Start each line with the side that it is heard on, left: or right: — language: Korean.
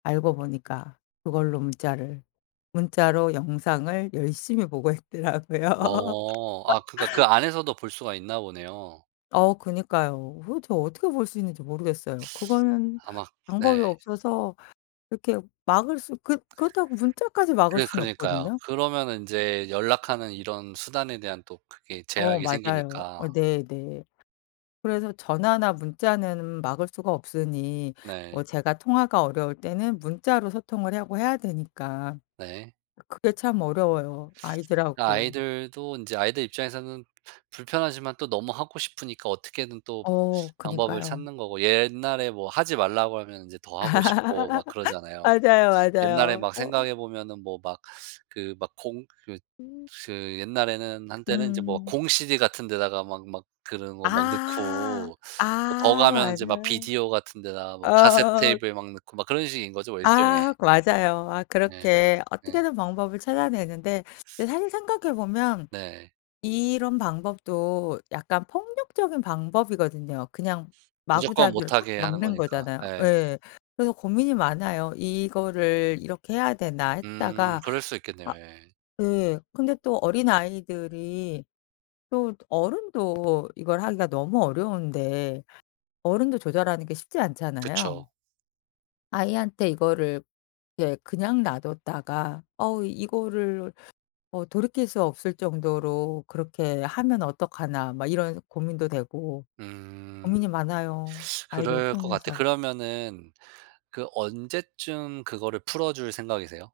left: 알고 보니까 그걸로 문자를 문자로 영상을 열심히 보고 있더라고요.
right: 어 아 그니까 그 안에서도 볼 수가 있나 보네요.
left: 어 그러니까요. 어흐 도대체 어떻게 볼 수 있는지 모르겠어요. 그거는
right: 아마
left: 방법이
right: 네.
left: 없어서 그렇게 막을 수 그 그렇다고 문자까지 막을
right: 그래
left: 수는
right: 그러니까요.
left: 없거든요.
right: 그러면은 인제 연락하는 이런 수단에 대한 또 그게
left: 어
right: 제약이
left: 맞아요. 어
right: 생기니까.
left: 네네. 그래서 전화나 문자는 막을 수가 없으니
right: 네.
left: 어 제가 통화가 어려울 때는 문자로 소통을 해 하고 해야 되니까
right: 네.
left: 그게 참 어려워요.
right: 그
left: 아이들하고.
right: 아이들도 인제 아이들 입장에서는 부 불편하지만 또 너무 하고 싶으니까 어떻게든 또
left: 어
right: 방법을
left: 그니까요.
right: 찾는 거고 옛날에 뭐 하지 말라고 하면 인제 더 하고 싶고 막 그러잖아요.
left: 맞아요,
right: 옛날에
left: 맞아요
right: 막
left: 어.
right: 생각해 보면은 뭐 막 그 막 공 그
left: 음.
right: 그 옛날에는 한때는 이제 뭐
left: 음.
right: 공CD 같은 데다가 막 막 그런 거 막
left: 아
right: 넣고 뭐 더
left: 아
right: 가면은 인제 막
left: 맞아요.
right: 비디오 같은 데다가 뭐 카세트테이프에 막 넣고 막 그런 식인 거죠 뭐 일종의.
left: 아 그 맞아요. 아
right: 네
left: 그렇게
right: 네.
left: 어떻게든 방법을 찾아내는데 그 사실 생각해 보면
right: 네.
left: 이런 방법도 약간 폭력적인 방법이거든요. 그냥
right: 무조건
left: 마구잡이로
right: 못
left: 딱
right: 하게 하는
left: 막는
right: 거니까
left: 거잖아요.
right: 예.
left: 예. 그래서 고민이 많아요. '이거를 이렇게 해야 되나.'
right: 음
left: 했다가
right: 그럴 수 있겠네요.
left: 아
right: 예.
left: 예. 근데 또 어린아이들이 또 어른도 이걸 하기가 너무 어려운데 어른도 조절하는 게 쉽지 않잖아요.
right: 그쵸.
left: 아이한테 이거를 예 그냥 놔 뒀다가 '어 이거를 어 돌이킬 수 없을 정도로 그렇게 하면 어떡하나.' 막 이런 고민도 되고
right: 음
left: 고민이 많아요 아이들
right: 그럴 것 같아요.
left: 키우면서.
right: 그러면은 그 언제쯤 그거를 풀어 줄 생각이세요?